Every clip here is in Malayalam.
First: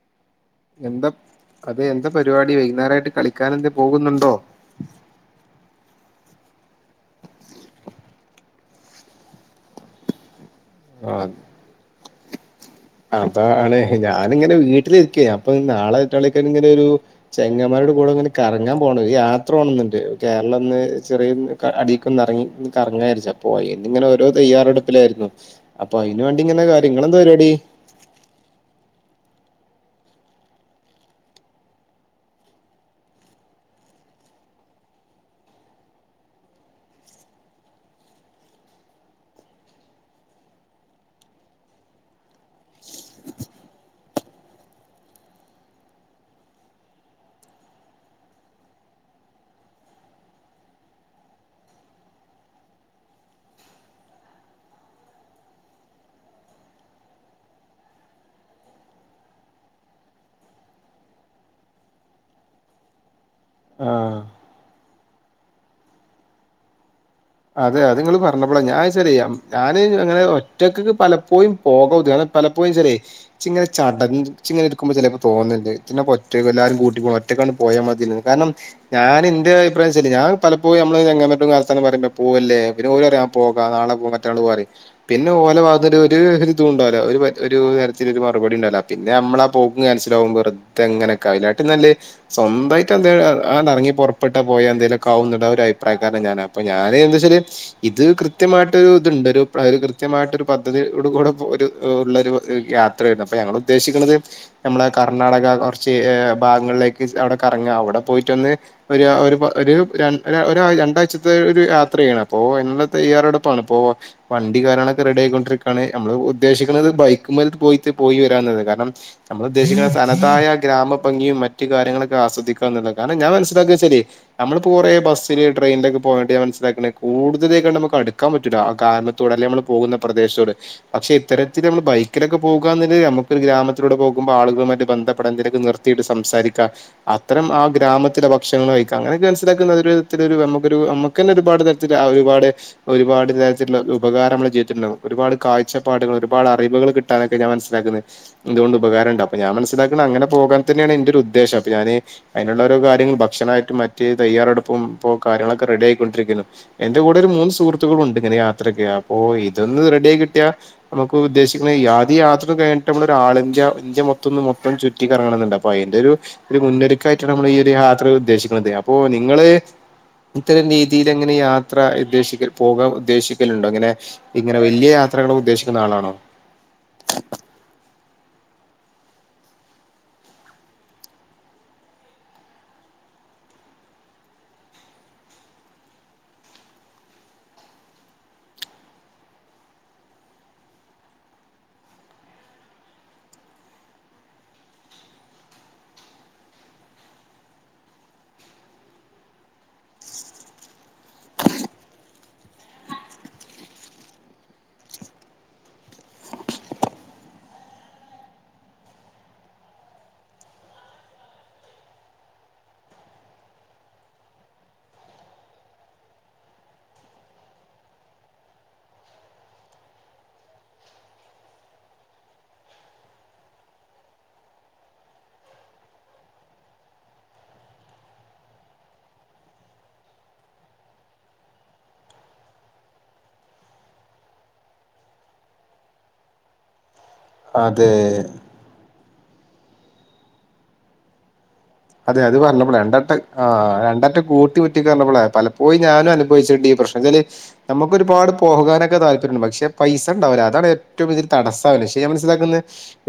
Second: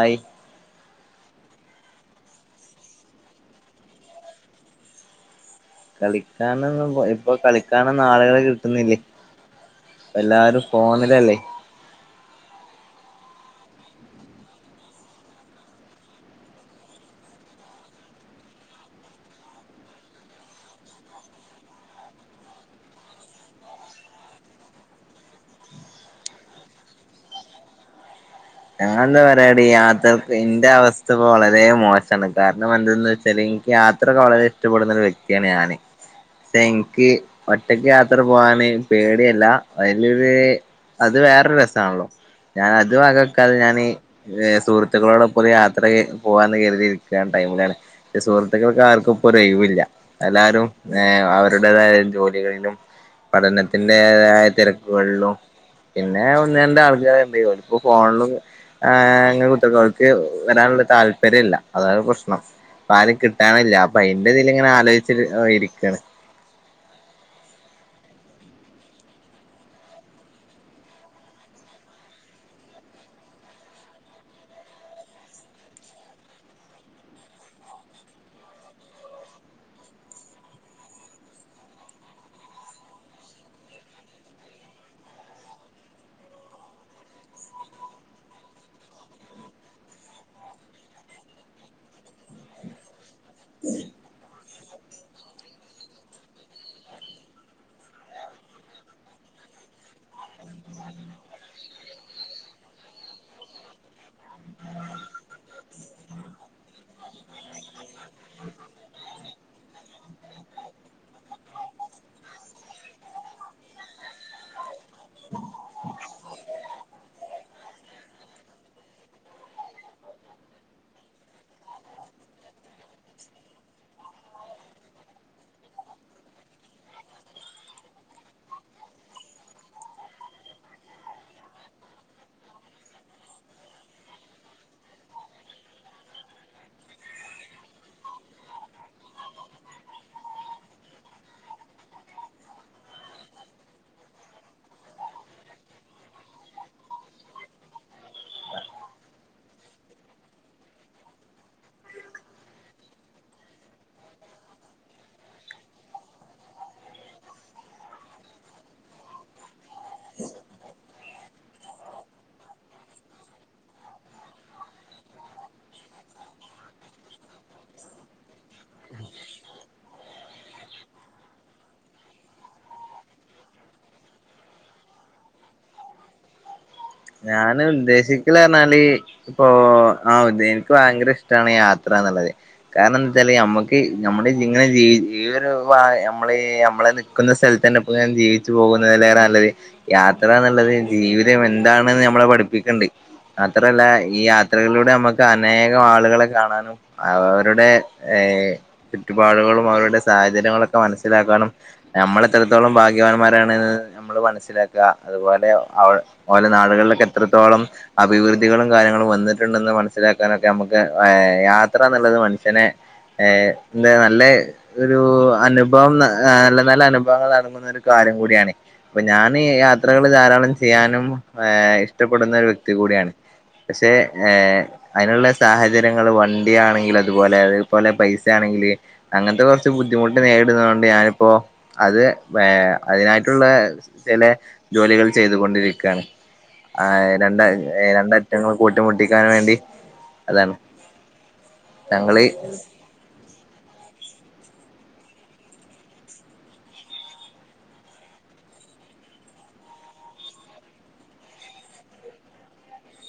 ആയി. എന്താ അതെ എന്താ പരിപാടി വൈകുന്നേരായിട്ട് കളിക്കാനെന്തെ പോകുന്നുണ്ടോ. കളിക്കാനൊന്ന് ഇപ്പൊ കളിക്കാനൊന്ന് ആളുകള് കിട്ടുന്നില്ലേ. എല്ലാരും ഫോണിലല്ലേ. അപ്പ ആണ് ഞാനിങ്ങനെ വീട്ടിലിരിക്ക അപ്പൊ നാളെറ്റാളൊക്കെ ഇങ്ങനെ ഒരു. ചെങ്ങമാരുടെ കൂടെ ഇങ്ങനെ കറങ്ങാൻ പോണം യാത്ര പോണം എന്നണ്ട് കേരളം എന്ന് ചെറിയ. അടിക്കൊന്നെറങ്ങി കറങ്ങാരിച്ച് അപ്പോ എന്നിങ്ങനെഓരോ തയ്യാറെടുപ്പിലായിരുന്നു. അപ്പൊ അയിന് വേണ്ടിങ്ങനെ കാര്യങ്ങൾ എന്താ പരിപാടി. ഞാ എന്താ പറയാ ഈ യാത്രർക്ക് എന്റെ അവസ്ഥ ഇപ്പോ വളരെ മോശാണ് കാരണം എന്തെന്ന് വെച്ചാല്. യാത്രൊക്കെ വളരെ ഇഷ്ടപ്പെടുന്ന ഒരു വ്യക്തിയാണ് ഞാന്. തെഎനിക്ക് ഒറ്റക്ക് യാത്ര പോകാന് പേടിയല്ല അതിലൊരു. അത് വേറൊരു രസാണല്ലോ ഞാൻ അത് വകവക്കാതെ ഞാനീ. ഏ സുഹൃത്തുക്കളോടൊപ്പം യാത്ര പോകന്ന് കരുതിരിക്കണ ടൈമിലാണ്. പക്ഷേ സുഹൃത്തുക്കൾക്ക് ആർക്കും ഇപ്പോരൊയിവില്ല. എല്ലാരും ഏ അവരുടേതായ ജോലികളിലും. പഠനത്തിന്റെതായ തിരക്കുകളിലും. പിന്നെ ഒന്നന്റെ ആൾക്കാരെ എന്ത്യ ഇപ്പ ഫോണിലും. ങ്ങനെ കുട്ട്യാൾക്ക് വരാനുള്ള താല്പര്യം ഇല്ല അതാണ് പ്രശ്നം. അപ്പ ആലും കിട്ടാനില്ല അപ്പൊ ആഹ് അതിന്റെതിലിങ്ങനെ ആലോയിച്ചി ഇരിക്കാണ്. അതെ അത് ഇങ്ങള് പറഞ്ഞപ്പോള ഞാൻ ശരി ഞാന് അങ്ങനെ ഒറ്റക്ക്ക്ക് പലപ്പോഴും. പോകെ [unintelligible] കാരണം പലപ്പോഴുംച്ചാലെ. ച്ചിങ്ങനെ ചട ചിങ്ങനെ എടുക്കുമ്പോ ചെലപ്പോ തോന്നുന്നുണ്ട് പിന്നെ പറ്റ എല്ലാവരും കൂട്ടി. റ്റക്കങ്ങട് പോയാ മതിന്ന്റഞ് കാരണം ഞാന് എന്റെ അഭിപ്രായംശരി ഞാ പലപ്പോയി ഞമ്മളങ്ങനെ [unintelligible] പോവല്ലേ പിന്നെഓര് പറയും ആ പോകാം നാളെ പോക മറ്റന്നാള് പോകറയും. പിന്നെ ഓല ഭാകത്ത്ന്നൊരു ഒരുരിതും ഉണ്ടാവൂല ഒരു ഒരു തരത്തിലൊരു മറുപടിണ്ടാവുല. പിന്നെ നമ്മളാ പോക്കും ക്യാൻസലാവും വെറുതെങ്ങനെയൊക്കെ അയിലാട്ടും നല്ലെ സ്വന്തായിട്ട് എന്തെ ആണ് എറങ്ങി പുറപ്പെട്ട പോയാ എന്തേലുംക്കാവുന്നുണ്ട ഒരു അഭിപ്രായക്കാരനാ ഞാനപ്പോ ഞാന് ന്തച്ചാല്. ഇത് കൃത്യമായിട്ടൊരു ഇതുണ്ട് ഒരു ഒരു കൃത്യമായിട്ടൊരു പദ്ധതിയോട് കൂടെ ഒരു ഉള്ള ഒരു യാ ത്രായിട്ട് അപ്പൊ ഞങ്ങൾ ഉദ്ദേശിക്കണത്. ഞമ്മള കർണ്ണാടക കുറച്ച് ഭാഗങ്ങളിലേക്ക് അവിടെ കറങ്ങ അവിടെ പോയിട്ടൊന്ന്. ഒരു, ഒരുപൊ, ഒരു ഒരാഴ്, രണ്ടാഴ്ചത്തെ ഒരു യാ ത്രയാണ് അപ്പോ എല്ല തയ്യാറെടുപ്പാണ് ഇപ്പോ. വണ്ടി കാരണൊക്കെ റെഡി ആയിക്കൊണ്ടിരിക്കാണ് നമ്മള് ഉദ്ദേശിക്കണത് ബൈക്ക് മേലക്കേ പോയിട്ട് പോയി വരാന്നത് കാരണം. നമ്മൾ ഉദ്ദേശിക്കുന്ന തനതായ ഗ്രാമഭംഗിയും മറ്റു കാര്യങ്ങളൊക്കെ ആസ്വദിക്കന്നുള്ള കാരണം ഞാൻ മനസ്സിലാക്കുക ശരി. നമ്മള് കുറേ ബസ്സില് ട്രെനിലൊക്കെ പോവേണ്ടി [unintelligible] കൂടുതലേക്കങ്ങട് നമക്ക് അടുക്കാൻ പറ്റൂല ആ കാരണത്തോട് അല്ലെ നമ്മള് പോകുന്ന പ്രദേശത്തോട്. പക്ഷെ ഇത്തരത്തില് നമ്മള് ബൈക്കിലൊക്കെ പോകാന്ന്ല് നമുക്ക് ഒരു ഗ്രാമത്തിലൂടെ പോക്മ്പ ആളുകളുമായിട്ട് ബന്ധപ്പെടാൻ ന്തെലുക്കെ നിർ ത്തിട്ട് സംസാരിക്ക. അത്തരം ആ ഗ്രാമത്തിലെ ഭക്ഷണങ്ങൾ കഴിക്ക അങ്ങനെയൊക്കെ മനസ്സിലാക്കുന്നതൊരുവിധത്തിലൊരു നമുക്കൊരു നമ ക്കന്നെ ഒരുപാട് തരത്തില് ആ ഒരുപാട് ഒരുപാട് തരത്തിലുള്ള ഉപകാരമ്മൾ ജീവിതത്തിൽണ്ടാകും. ഒരുപാട് കാഴ്ചപ്പാടുകൾ, ഒരുപാടറിവുകൾ കിട് ട്ടാനൊക്കെ ഞാൻ മൻസ്സിലാക്കുന്നത് ഇതോണ്ട് ഉപകാരണ്ട് അപ്പ ഞാൻ മൻസിലാക്കണങ്ങനെ പോകാൻ തന്നെയാണ് ഇന്റൊരുദ്ദേശം, അപ്പ ഞാന് അയ്ന്ള്ളോരോ കാര്യങ്ങൾ ഭക്ഷണായിട്ടും മറ്റ് തയ്യാറെടുപ്പും ഇപ്പൊ കാര്യങ്ങളൊക്കെ റെഡിയായി കൊണ്ടിരിക്കുന്നു. എന്റെ കൂടെ ഒരു മൂന്ന് സുഹൃത്തുക്കളുണ്ട് ഇങ്ങനെ യാത്രക്ക്. അപ്പോ ഇതൊന്ന് റെഡിആയി കിട്ടിയാ നമുക്ക് ഉദ്ദേശിക്കുന്ന യാദ്യ യാത്ര കഴിഞ്ഞട്ടമ്മളൊരാളിന്ത്യ ഇന്ത്യ മൊത്തൊന്ന് മൊത്തം ചു റ്റിക്കറങ്ങണന്ന്ണ്ട്. അപ്പയ്ന്റൊരു ഒരു മുന്നൊരുക്കായിട്ടാണ് അമ്മളീ ഒരു യാത്രയില് ഉദ്ദേശിക്കുന്നത് അപ്പോ നിങ്ങള് ഇത്തരം രീ തീലെങ്ങനെ യാത്ര ഉദ്ദേശിക്ക പോകാൻ ഉദ്ദേശിക്കലുണ്ടോ അങ്ങനെ ഇങ്ങനെ വല്യ യാത്രകൾ ഉദ്ദേശിക്കുന്ന ആളാണോ ഞാന് ഉദ്ദേശിക് ക്ക്ണർഞ്ഞാല് ഇപ്പോ ആഹ് ഉദേ ഇൻക്ക് ഭയങ്കര ഇഷ്ട്ടാണ് യാത്രാന്ന്ള്ളത് കാരണന്തച്ചാല് നമ്മുക്ക് നമ്മുടെ ഇങ്ങനെ ജീ ഈ ഒരു വാ നമ്മള് നമ്മളെ നി ക്കുന്ന സ്ഥൽതന്നെപ്പൊങ്ങനെ ജീവിച്ചു പോകുന്നതിലേറെ നല്ലത് യാത്രാന്ന്ല്ലത് ജീവിതം എ എന്താണ്ന്ന് ഞമ്മളെ പഠിപ്പിക്ക്ണ്ട് മാത്രല്ല ഈ യാത്രകളിലൂടെ അമ്മക്ക് അനേകം ആളുകളെ കാണാനും അവരുടെ ഏഹ് ചുറ്റുപാകങ്ങളും അവരുടെ സാഹചര്യങ്ങളൊക്കെ മനസ്സിലാക്കാനും നമ്മളെത്രത്തോളം ഭാഗ്യവാന്മാരാണ്ന്ന് നമ്മള് മനസ്സിലാക്ക, അതുപോലെ അവ ഓലെ നാടുകളിലൊക്കെത്രത്തോളം അഭിവൃദ്ധികളും കാര്യങ്ങളും വന്നിട്ടുണ്ടെന്ന് മനസ്സിലാക്കാനൊക്കെ നമുക്ക് അയ് യാത്ര എന്ന്ള്ളത് മനുഷ്യനെ ഏയ് എന്താ നല്ല ഒരു അനുഭവം നല്ല നല്ല അനുഭവങ്ങളടങ്ങുന്ന ഒരു കാര്യം കൂടിയാണ് അപ്പൊ ഞാന് യാത്രകള് ധാരാളം ചെയ്യാനും ഏഹ് ഇഷ്ടപ്പെടുന്ന ഒരു വ്യക്തി കൂടിയാണ് പക്ഷേ ഏഹ് അയ്നുള്ള സാഹചര്യങ്ങള് വണ്ടിയാണെങ്കിലതുപോലെ അഹ്പോലെ പൈസേണെങ്കില് അങ്ങൻത്ത കൊർച്ച് ബുദ്ധിമുട്ട് നേരിട്ന്നോണ്ട് ഞാനിപ്പോ അത് ഏഹ് അയ്നായിട്ടുള്ള ചെല ജോലികൾ ചെയ്തുകൊണ്ടിരിക്കാണ് ആയ് രണ്ട് അത് രണ്ടറ്റങ്ങൾ കൂട്ടിമുട്ടിക്കാൻ വേണ്ടി അതാണ് അതെ ഞങ്ങള് അത് പർഞ്ഞപ്പള രണ്ടട്ട ആഹ് രണ്ടറ്റം കൂട്ടിമുറ്റിക്കാർണപ്പളാ പലപ്പോയും ഞാനും അനുഭവിച്ചിണ്ട് ഈ പ്രശ്നംച്ചാല് നമ്മുക്കൊരുപാട് പോകാനൊക്കെ താല്പര്യണ്ട്. പക്ഷെ പൈസണ്ടാവൂലാ അതാണ് ഏറ്റവും വല്യരു തടസ് - സാവല്. പക്ഷെ ഞാൻ മനസ്സിലാക്കുന്നത്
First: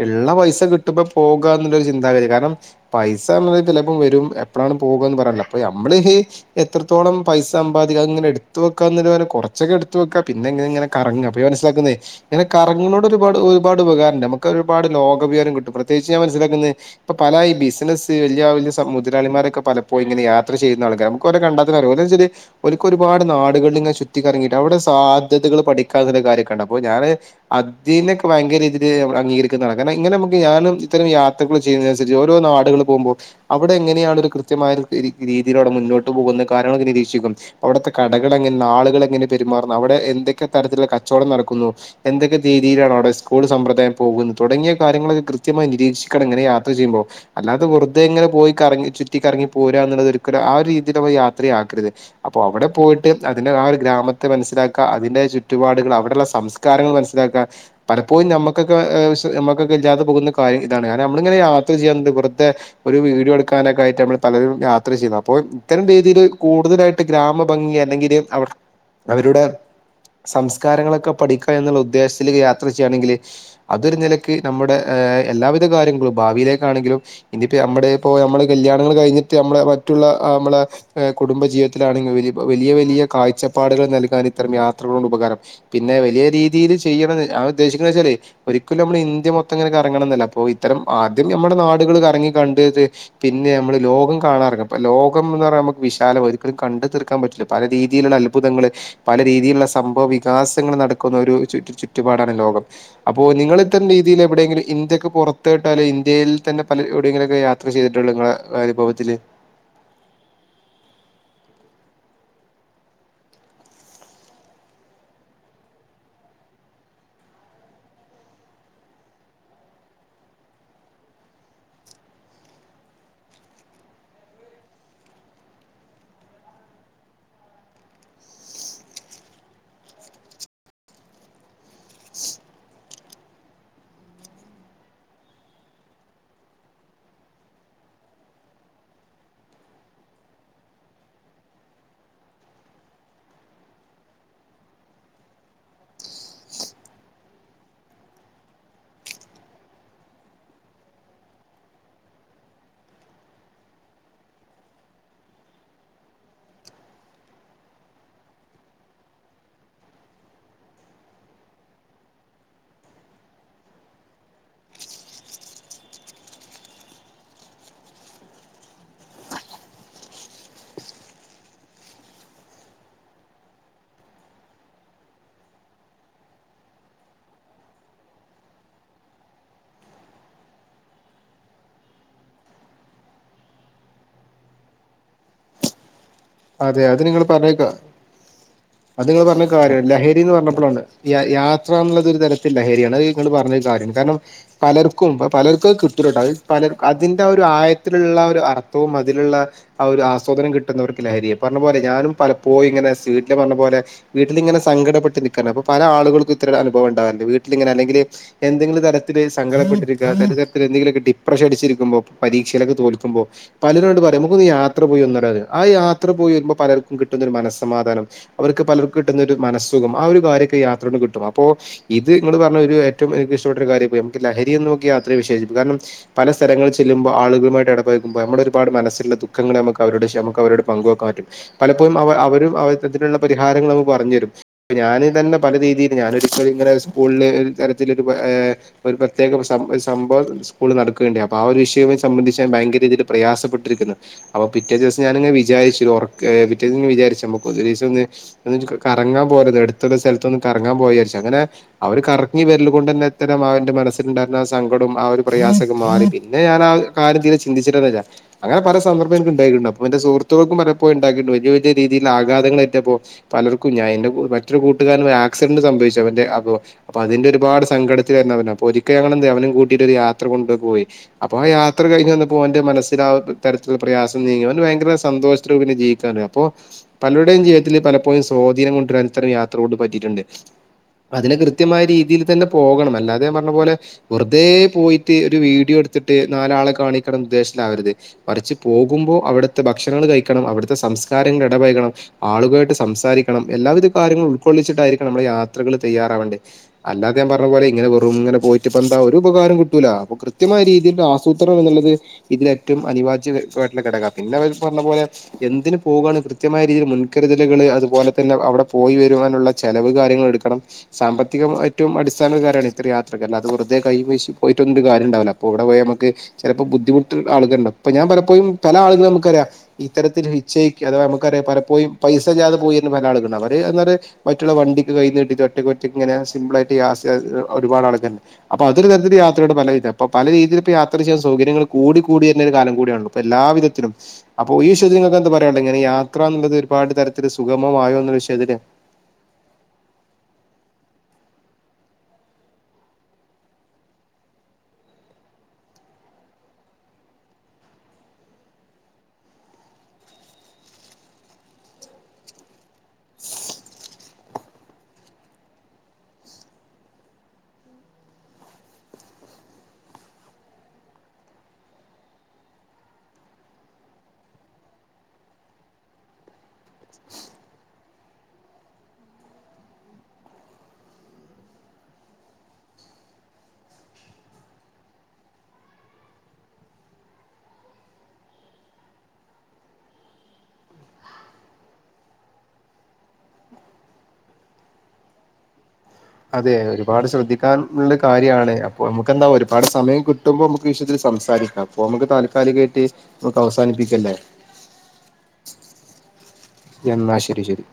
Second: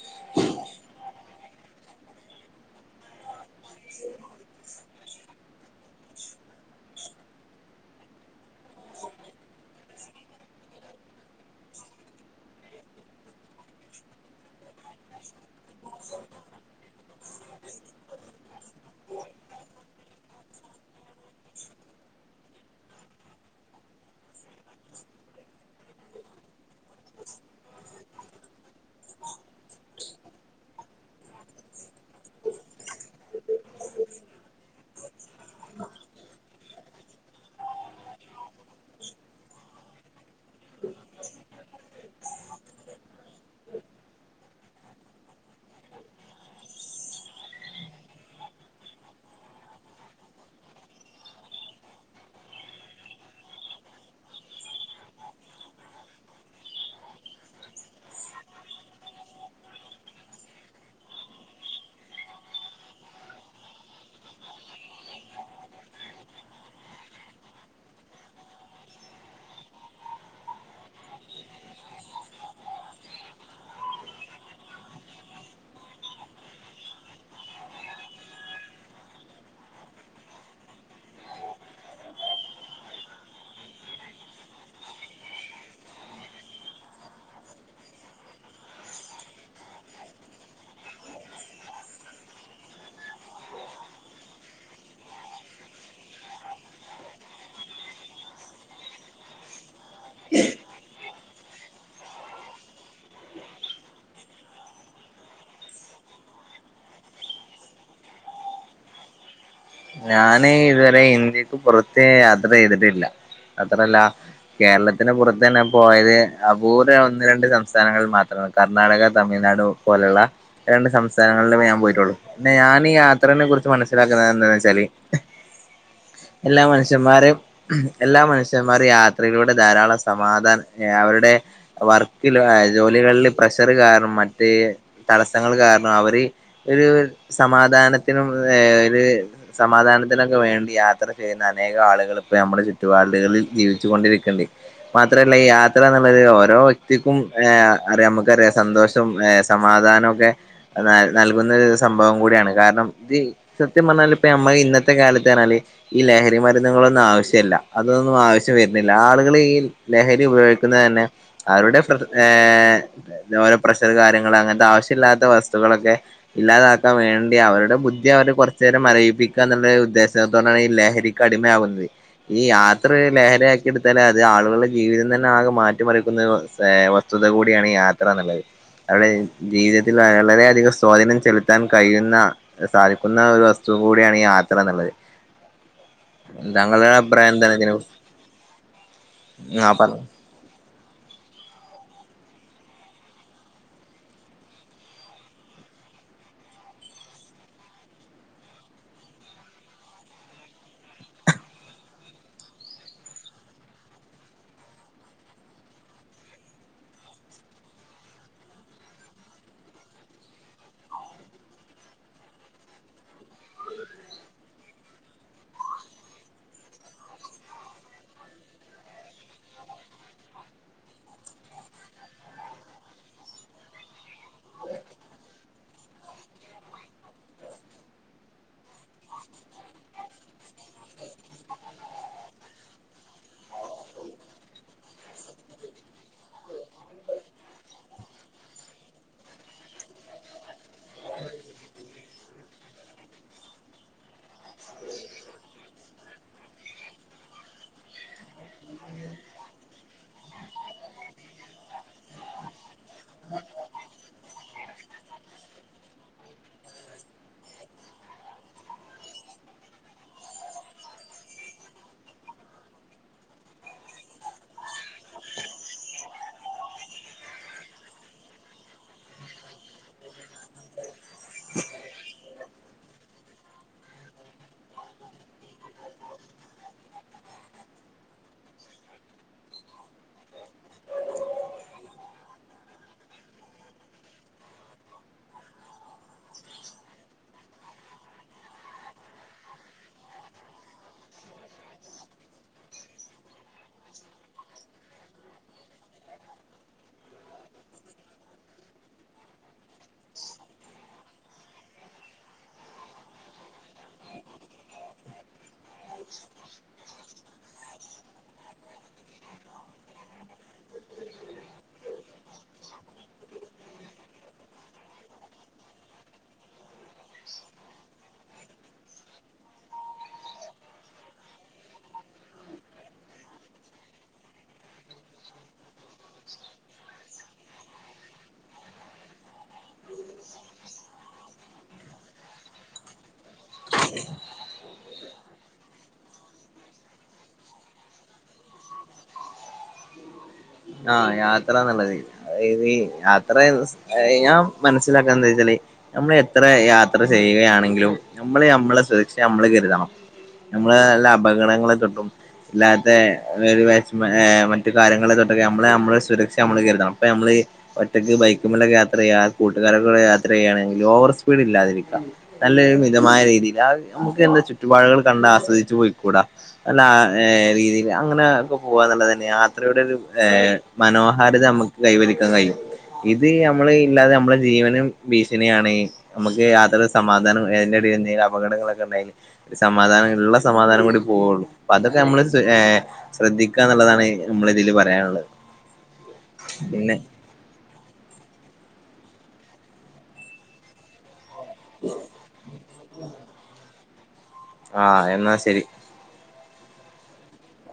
ഇള്ള പൈസ കിട്ടുമ്പ പോകാന്നുള്ളരു ചിന്താഗതി കാരണം പൈസ് സാർഞ്ഞത് ചെലേപ്പം വരും എപ്പളാണ് പോകാന്ന് പറാൻറ്റുല, അപ്പ നമ്മള് ഹി എത്രത്തോളം പൈസ സമ്പാദിക്ക അഹ്ങ്ങനെ എടുത്ത് വെക്കാ ന്നതുപോലെ കൊർച്ചൊക്കെ എടുത്ത് വെക്കാ പിന്നെങ്ങനെ കറങ്ങാ പ്പഞാൻ മനസ്സിലാക്കുന്നേ ങ്ങനെ കറങ്ങിനോട് ഒരുപാട് ഒരുപാട് ഉപകാരംണ്ട് നമ്മക്കൊരുപാട് ലോക വിവരം കിട്ടും പ്രത്യേകിച്ച്ഞാൻ മനസിലാക്കുന്നത് പ്പൊ പല ഈ ബിസിനസ്സ് വലിയ വലിയ മുതലാളിമാരൊക്കെ പലപ്പോയുങ്ങന യാത്ര ചെയ്യ്ന്നാ ൾക്കാര, അമ്മക്കോലെ കണ്ടാ തന്നെറിയാം ഓല്ച്ചാല് ഓൽക്ക് ഒരുപാട് നാടുകളില്ങ്ങനെ ചുറ്റി കറങ്ങിയിട്ട് അവിടെ സാധ്യതകൾ പഠിക്കാന്നുള്ള കാര്യക്കണ്ട് അപ്പോ ഞാന് അതിനൊക്കെ ഭയങ്കരീതിയിൽ അംഗീകരിക്കുന്നതാണ് കാരണം ഇങ്ങനെ നമുക്ക് ഞാനും ഇത്തരംയാത്ര ത്രകള് ചെയ്യുന്നതിനനുസരിച്ച് ഓരോ നാടുകളും പോകുമ്പൊ അവിടെങ്ങനെയാണ് ഒരു കൃത്യമായ രീതിയിലവിടെ മുന്നോട്ട് പോകുന്ന കാരണങ്ങളൊക്കെ നിരീക്ഷിക്കും പ്പ അവിടത്തെ കടകളെങ്ങനെ ആളുകളെങ്ങനെ പെരുമാറുന്നു അവിടെ എന്തൊക്കെ തരത്തിലുള്ള കച്ചോടം നടക്കുന്നു എന്തൊക്കെ രീതിയിലാണവിടെ സ്കൂൾ സമ്പ്രദായം പോകുന്നത് തുടങ്ങിയ കാര്യങ്ങളൊക്കെ കൃത്യമായി നിരീക്ഷിക്കണങ്ങനെ യാത്ര ചെയ്യുമ്പോ അല്ലാതെ വെറുതെങ്ങനെ പോയി കറങ്ങി ചുറ്റിക്കറങ്ങി പോരാ എന്നുള്ളത് ആ ഒരു രീതിയിൽ യാത്രയാക്കരുത് അപ്പൊ അവിടെ പോയിട്ട് അതിന്റെ ആ ഒരു ഗ്രാമത്തെ മനസ്സിലാക്ക അതിന്റെ ചുറ്റുപാടുകൾ അവിടെള്ള സംസ് കാരങ്ങൾ മനസ്സിലാക്കാ പലപ്പോഴും നമ്മുക്കൊക്ക ഹേ ശേ നമക്കെ ല്ലാതെ പോകുന്ന കാര്യം ഇതാണ് കാരണം നമ്മളിങ്ങനെ യാത്ര ചെയ്യാതന്ന്ട്ട് തെ ഒരു വീഡിയോ എടുക്കാനൊക്കെയിട്ട് നമ്മൾ പലരും യാത്ര ചെയ്യുന്നത് അപ്പോ ഇത്തരം രീതിയിൽ കൂടുതലായിട്ട് ഗ്രാമ ഭംഗി അല്ലെങ്കില് അവ അവരുടെ സംസ്കാരങ്ങളൊക്കെ പഠിക്കാ ഏന്നുള്ള ഉദ്ദേശത്തിൽ യാത്ര ചെയ്യാണെങ്കില് അതൊരു നിലയ്ക്ക് നമ്മുടെ ഹേ എല്ലാവിധ കാര്യങ്ങളും ഭാവിയിലേക്കാണെങ്കിലും ഇനിയിപ്പോ നമ്മുടെ ഇപ്പോ നമ്മള് കല്യാണങ്ങൾ കഴിഞ്ഞിട്ട് നമ്മളെ മറ്റുള്ള അഹ് നമ്മളെ ഹേ കുടുംബജീവിതത്തിലാണെങ്കിൽ വലിയ വലിയ കാഴ്ചപ്പാടുകൾ നൽകാൻ ഇത്തരം യാത്രകളോട് ഉപകാരം പിന്നെ വലിയ രീതിയിൽ ചെയ്യണം അവൻ ഉദ്ദേശിക്ക വെച്ചാൽ ഒരിക്കലും നമ്മള് ഇന്ത്യ മൊത്തം ഇങ്ങനെ ഇറങ്ങണന്നല്ല അപ്പൊ ഇത്തരം ആദ്യം നമ്മുടെ നാടുകൾ കറങ്ങി കണ്ട് ഇത് പിന്നെ നമ്മള് ലോകം കാണാനിറങ്ങാ ലോകംന്ന് പറയാ നമുക്ക് വിശാല ഒരിക്കലും കണ്ട് തീർക്കാൻ പറ്റില്ലാ പല രീതിയിലുള്ള അത്ഭുതങ്ങള് പല രീതിയിലുള്ള സംഭവ വികാസങ്ങൾ നടക്കുന്ന ഒരു ചുറ്റു ചുറ്റുപാടാണ് ലോകം അപ്പോ നിങ്ങൾ ഇത്രം രീതിയിൽ എവിടെയെങ്കിലും ഇന്ത്യക്ക് പുറത്ത് വിട്ടാലെ ഇന്ത്യയിൽ തന്നെ പല എവിയെങ്കിലൊക്കെ യാത്ര ചെയ്തിട്ടുള്ളൂ നിങ്ങളെ അനുഭവത്തില് ഞാന് ഇതുവരെ ഇന്ത്യക്ക് പുറത്ത് യാത്ര ചെയ്തിട്ടില്ല അത്രല്ല കേരളത്തിന് പുറത്തന്നെ ന്ന പോയത് അപൂർവ ഒന്ന് രണ്ട് സംസ്ഥാനങ്ങളിൽ മാത്രാണ് കർണാടക തമിഴ്നാട് ഒ പോലുള്ള രണ്ട് സംസ്ഥാനങ്ങളിലേ ഞാൻ പോയിട്ടുള്ളൂ പിന്നെ ഞാൻ ഈ യാത്രനെ കുറിച്ച് മനസ്സിലാക്കുന്ന എന്താന് വെച്ചാ ല് എല്ലാ മനുഷ്യന്മാരെ എല്ലാ മനുഷ്യന്മാരും യാത്രയിലൂടെ ധാരാളം സമാധാനം ഹെ അവരുടെ വർക്കില് ഹെ ജോലികളിൽ പ്രഷർ കാരണം മറ്റേ തടസ്സങ്ങൾ കാരണം അവര് ഒരു സമാധാനത്തിനും ഏ ഒര് സമാധാനത്തിനൊക്കെ വേണ്ടി യാത്ര ചെയ്യുന്ന അനേകം ആളുകൾ ഇപ്പ നമ്മുടെ ചുറ്റുപാടുകളിൽ ജീവിച്ചു കൊണ്ടിരിക്കുന്നുണ്ട് മാത്രല്ല ഈ യാത്ര എന്നുള്ളത് ഓരോ വ്യക്തിക്കും ഹെ അറിയാം നമുക്കറിയാം സന്തോഷം ഹെ സമാധാനക്കെ നൽ നൽകുന്ന ഒരു സംഭവം കൂടിയാണ് കാരണം ഇത് സത്യം പറഞ്ഞാൽ ഇപ്പൊ നമ്മ ഇന്നത്തെ കാലത്ത് പറഞ്ഞാല് ഈ ലഹരി മരുന്നങ്ങളൊന്നും ആവശ്യല്ല അതൊന്നും ആവശ്യം വരുന്നില്ല ആളുകൾ ഈ ലഹരി ഉപയോഗിക്കുന്നത് തന്നെ അവരുടെ ഫ്ര ഹെ [unintelligible] ഓരോ പ്രഷർ കാര്യങ്ങൾ അങ്ങനത്തെ ആവശ്യഇല്ലാത്ത വസ്തുക്കളൊക്കെ ഇല്ലാതാക്കാൻ വേണ്ടി അവരുടെ ബുദ്ധി അവർ കുറച്ചു നേരം മരവി പ്പിക്ക ന്നുള്ള ഉദ്ദേശോതോണ്ടാണ് ഈ ലഹരിക്ക് അടിമയാവുന്നത് ഈ യാത്ര ഒരു ലഹരിയാക്കി എടുത്താലേ അത് ആളുകളുടെ ജീവിതം തന്നെ ആകെ മാറ്റിമറിക്കുന്ന [unintelligible] വസ്തുത കൂടിയാണ് യാത്ര നുള്ളത് അവിടെ ജീവിതത്തിൽ വളരെയധികം സ്വാധീനം ചെലുത്താൻ കഴിയുന്ന സാധിക്കുന്ന ഒരു വസ്തു കൂടിയാണ് ഈ യാത്രന്നുള്ളത് അതെ അത് നിങ്ങൾ പറഞ്ഞേക്കാം അത് നിങ്ങൾ പറഞ്ഞ കുറിച്ച് ആ കാര്യം പറഞ്ഞോ ലഹരി എന്ന് പറഞ്ഞപ്പോഴാണ് യാ യാത്രന്നുള്ളത് ഒരു തരത്തിൽ ലഹരിയാണ് അഹ് നിങ്ങൾ പറഞ്ഞത് കാര്യം കാരണം പലർക്കും അ പലർക്കും അത് കിട്ടുലട്ടോ അഹ് പലർ അതിൻ്റെ ഒരു ആയത്തിലുള്ള ഒരു അർത്ഥവും അതിലുള്ള ആ ഒരു ആസ്വാദനം കിട്ടുന്നവർക്ക് ലഹരിയ പറഞ്ഞ പോലെ ഞാനും പലപ്പോഴും ഇങ്ങനെ സിക്കെ പറഞ്ഞ പോലെ വീട്ടിലിങ്ങനെ സങ്കടപെട്ട് നിൽക്കാണ് അപ്പൊ പല ആളുകൾക്കും ഇത്തരം അനുഭവം ഇണ്ടാവറുണ്ട് വീട്ടിലിങ്ങെ അല്ലെങ്കില് എന്തെങ്കിലും തരത്തില് സങ്കടപ്പെട്ടിരിക്കുക തര തരത്തിൽ എന്തെിലൊക്കെ ഡിപ്രഷൻ അടിച്ചിരിക്കുമ്പോ പരീക്ഷയിലൊക്ക തോക്കുമ്പോ പലരും ണ്ട് പറയും നമുക്കൊന്ന് യാത്ര പോയി വന്നരെയും ആ യാത്ര പോയി വരുമ്പോൾ പലർക്കും കിട്ടുന്ന ഒരു മനസ്സമാധാനം അവർക്ക് പലർക്ക് കിട്ടുന്ന ഒരു മനസ്സുഖം ആ ഒരു കാര്യൊക്കെ യാത്ര കൊണ്ട് കിട്ടും അപ്പോ ഇത് നിങ്ങള് പറഞ്ഞ ഒരു ഏറ്റവും എനിക്ക് ഇഷ്ടപ്പെട്ട ഒരു കാര്യയി നമുക്ക് ലഹരിന്ന് നോക്ക യാത്രയെ വിശേശിപ്പിക്കാം കാരണം പല സ്ഥലൾ ചെല്ലുമ്പോ ആളുകളുമായിട്ട് ഇടപെഴുക്കുമ്പോ നമ്മള ഒരുപാട് മനസ്സിലുള്ള ദുഃഖ ങ്ങൾ നമുക്ക് അവരോട് അവരോട് പങ്കുവെക്കൻ പറ്റും പലപ്പോഴും അവ അവരും അവതിനുള്ള പരിഹാരങ്ങൾ നമുക്ക് പറഞ്ഞു തരും ഇപ്പ ഞാന് തന്നെ പല രീതിയിൽ ഞാനൊപ്പോ ഇങ്ങനെ സ്കൂളില തരത്തില ഒരു ഒരു പ്രത്യേക സംഭവം സ്കൂള് നടക്കുകണ്ട അപ്പൊ ആ ഒരു വിഷയ സംബന്ധിച്ച ഞാൻ ഭയങ്കര രീതിയിൽ പ്രയാസപ്പെട്ടിരിക്കുന്നു അപ്പൊ പിറ്റേ ദിവസം ഞാനിങ് വിചാരിച്ച് പിറ്റേ വിചാരിച്ച ഒരു ദിവസം ഒന്ന് കറങ്ങാ പോരുത് എടുത്തുള്ള സ്ഥലത്ത്ഒന്ന് കറങ്ങാൻ പോവ ജാരിച്ചു അങ്ങനെ ആ ഒര് കറങ്ങി വരല് കൊണ്ട് തന്നെ എത്തരം അവന്റെ മനസ്സിലുണ്ടായിരുന്ന ആ സങ്കടം ആ ഒരു പ്രയാസെ മാറി പിന്നെ ഞാൻ ആഹ് കാര്യ തീരെ ചിന്തിച്ചിട്ടന്നല്ല അങ്ങനെല സന്ദർഭം എനിക്ക് ഉണ്ടായിട്ടുണ്ട് അവന്റെ സുഹൃത്തുക്കൾക്കും പലപ്പോഴും ഉണ്ടായിട്ടണ്ട് വലിയ വലിയ രീതിൽ ആഘാതങ്ങൾ എറ്റപ്പോ പലർക്കും ഞാൻ എന്റെ മറ്റൊരു കൂട്ടുകാരൻ ആക്സിഡന്റ് സംഭവിച്ചു അവന്റെ അപ്പോ അപ്പൊ അതിന്റെ ഒരുപാട് സങ്കടത്തി വരുന്നവന് അപ്പോ ഒരിക്കല് ഞങ്ങൾ അവനും കൂട്ടിട്ട് ഒരു യാത്ര കൊണ്ട് പോയി അപ്പൊ ആ യാത്ര കഴിഞ്ഞ് വന്നപോ ഓന്റെ മനസ്സിലെ തരത്തിലുള്ള പ്രയാസം നീങ്ങവാൻ ഭയങ്കര സന്തോഷത്തില പിന്നെ ജീവിക്കാ അപ്പൊ പലരുടെയും ജീവിതത്തിത്തില് പലപ്പോഴും സ്വാധീനം കൊണ്ടുവരാൻ ഇത്തരം യാത്രയോട് പറ്റിയിട്ടുണ്ട് അതിന് കൃത്യമായ രീതിയിൽ തന്നെ പോകണം അല്ലാതെ ഞാൻ പറഞ്ഞ പോലെ വെറുതേ പോയിട്ട് ഒരു വീഡിയോ എടുത്തിട്ട് നാലാളെ കാണിക്കണം ഉദ്ദേശതിൽ ആവരുത് പറിച്ച് പോകുമ്പോൾ അവിടുത്തെ ഭക്ഷണങ്ങൾ കഴിക്കണം അവിടുത്തെ സംസ്കാരങ്ങള ഇടപഴകണം ആളുകളായിട്ട് സംസാരിക്കണം എല്ലാവിധ കാര്യങ്ങളും ഉൾക്കൊള്ളിച്ചിട്ടായിരിക്കണം നമ്മള് യാത്രകൾ തയ്യാറാവേണ്ടേ അല്ലാത ഞാൻ പറഞ്ഞ പോലെ ഇങ്ങനെ വെറുങ്ങനെ പോയിട്ടപ്പന്താ ഒരു ഉപകാരവും കിട്ടൂല അപ്പ കൃത്യമായരീതി സൂത്രം എന്നുള്ളത് ഇതില ഏറ്റവും അനിവാര്ജ്യമായിട്ടുള്ള ഘടകമാണ് പിന്നെ അവർ പറഞ്ഞ പോലെ എന്ന് പോകുകയാണ് കൃത്യമായ രീതിയിൽ മുൻകരുതലുകള് അതുപോലെ തന്നെ അവിടെ പോയി വരുവാനുള്ള ചെലവ് കാര്യങ്ങൾ എടുക്കണം സാമ്പത്തിക ഏറ്റവും അടിസ്ഥാനം കാര്യമാണ് ഇത്രയാത്രക്ക അല്ലാതെ വെറുതെ കൈ വീശി പോയിട്ടൊന്നും കാര്യംണ്ടാവില്ല അപ്പോൾ ഇവിടെ പോയാ നമുക്ക് ചിലപ്പോ ബുദ്ധിമുട്ട് ആളുകളുണ്ട് ഇപ്പ ഞൻ പലപ്പോഴും പല ആളുകളും നമുക്കറിയാം ഇത്തരത്തിൽ ഇചയ്ക്ക് അഥവാ നമുക്കറിയാം പലപ്പോഴും പൈസ ജാതെ പോയി പല ആളക്കണ്ട അവര് എ മറ്റുള്ള വണ്ടിക്ക് കയ് നീട്ടി ഒറ്റക്കൊറ്റക്ക് ഇങ്ങനെ സിമ്പിളായിട്ട് യാസ് ഒരുപാട് ആൾക്കാരുണ്ട് അപ്പൊ അതൊ രു തരത്തിൽ യാത്രയുടെ ഫലായിട്ട പ്പംപല രീതിൽ ഇപ്പോ യാത്ര ചെയ്യാൻ സകര്യങ്ങള് കൂടി കൂടിവരുന്ന ഒരു കാലം കൂടി യണല്ലോ ഇപ്പ എല്ലാവിധത്തിലും ഉം അപ്പൊ ഈ വിഷയത്തിൽ നിങ്ങൾക്ക് എന്തൊ പറയാനുണ്ടൊ ഇങ്ങനെ യാത്ര എന്നുള്ളത് ഒരുപാട് തരത്തില് സുഖമമായോ എന്നുള്ള വിഷയത്തില് ആഹ് യാത്ര ന്ന് ള്ളത് യാത്ര ഞാൻ മനസ്സിലാക്കാൻ എന്താ വച്ചാല്േ നമ്മൾ എത്ര യാത്ര ചെയ്യുകയാണെങ്കിലും നമ്മള് നമ്മളെ സുരക്ഷ നമ്മള് കരുതണം നമ്മള് നല്ലാ അപകടങ്ങളെ തൊട്ടും അല്ലാത്ത വിഷമം മറ്റു കാര്യങ്ങളെ തൊട്ടും നമ്മള് നമ്മള് സുരക്ഷ നമ്മള് കരുതണം അപ്പ നമ്മള് ഒറ്റയ്ക്ക് ബൈക്കുമലൊക്കെ യാത്ര ചെയ്യുക കൂട്ടുകാരെ കൂടെ യാത്ര ചെയ്യുകയാണെങ്കിൽ ഓവർ സ്പീഡ് ഇല്ലാതിരിക്കാം നല്ലൊരു മിതമായ രീതിയിൽ ആ നമുക്ക് എന്താ ചുറ്റുപാടുകൾ കണ്ട് ആസ്വദിച്ചു പോയിക്കൂടാ നല്ല രീതിയിൽ അങ്ങനെ ഒക്കെ പോക നുള്ളതന്നെ യാത്രയുടെ ഒരു ഏ മനോഹാരത നമുക്ക് കൈവരിക്കാൻ കഴിയും ഇത് നമ്മള് ഇല്ലാതെ നമ്മള ജീവനും ഭീഷണിയാണ് നമുക്ക് യാത്ര സമാധാനം അതിന്റെ അ എന്തെും അപകടങ്ങളൊക്കെ ഉണ്ടായല് സമാധാനം ഉള്ള സമാധാനം കൂടി പോവുള്ളു അപ്പൊ അതൊക്കെ നമ്മള് ഏ ശ്രദ്ധിക്ക എന്നുള്ളതാണ് നമ്മള ഇതിൽ പറയാനുള്ളത് അതെ പിന്നെ ഒരുപാട് ശ്രദ്ധി ക്കാൻ ഉള്ള കാര്യാണ് അപ്പോ നമുക്ക്ന്താ ഒരുപാട് സമയം കിട്ടുമ്പോ നമുക്ക് വിഷയത്തി സംസാരി അപ്പൊ നമുക്ക് താൽക്കാലികായിട്ട് നമുക്ക് അവസാനിപ്പിക്കല്ലേ ആഹ് എന്നാ ശരി എന്നാ ശരി ശരി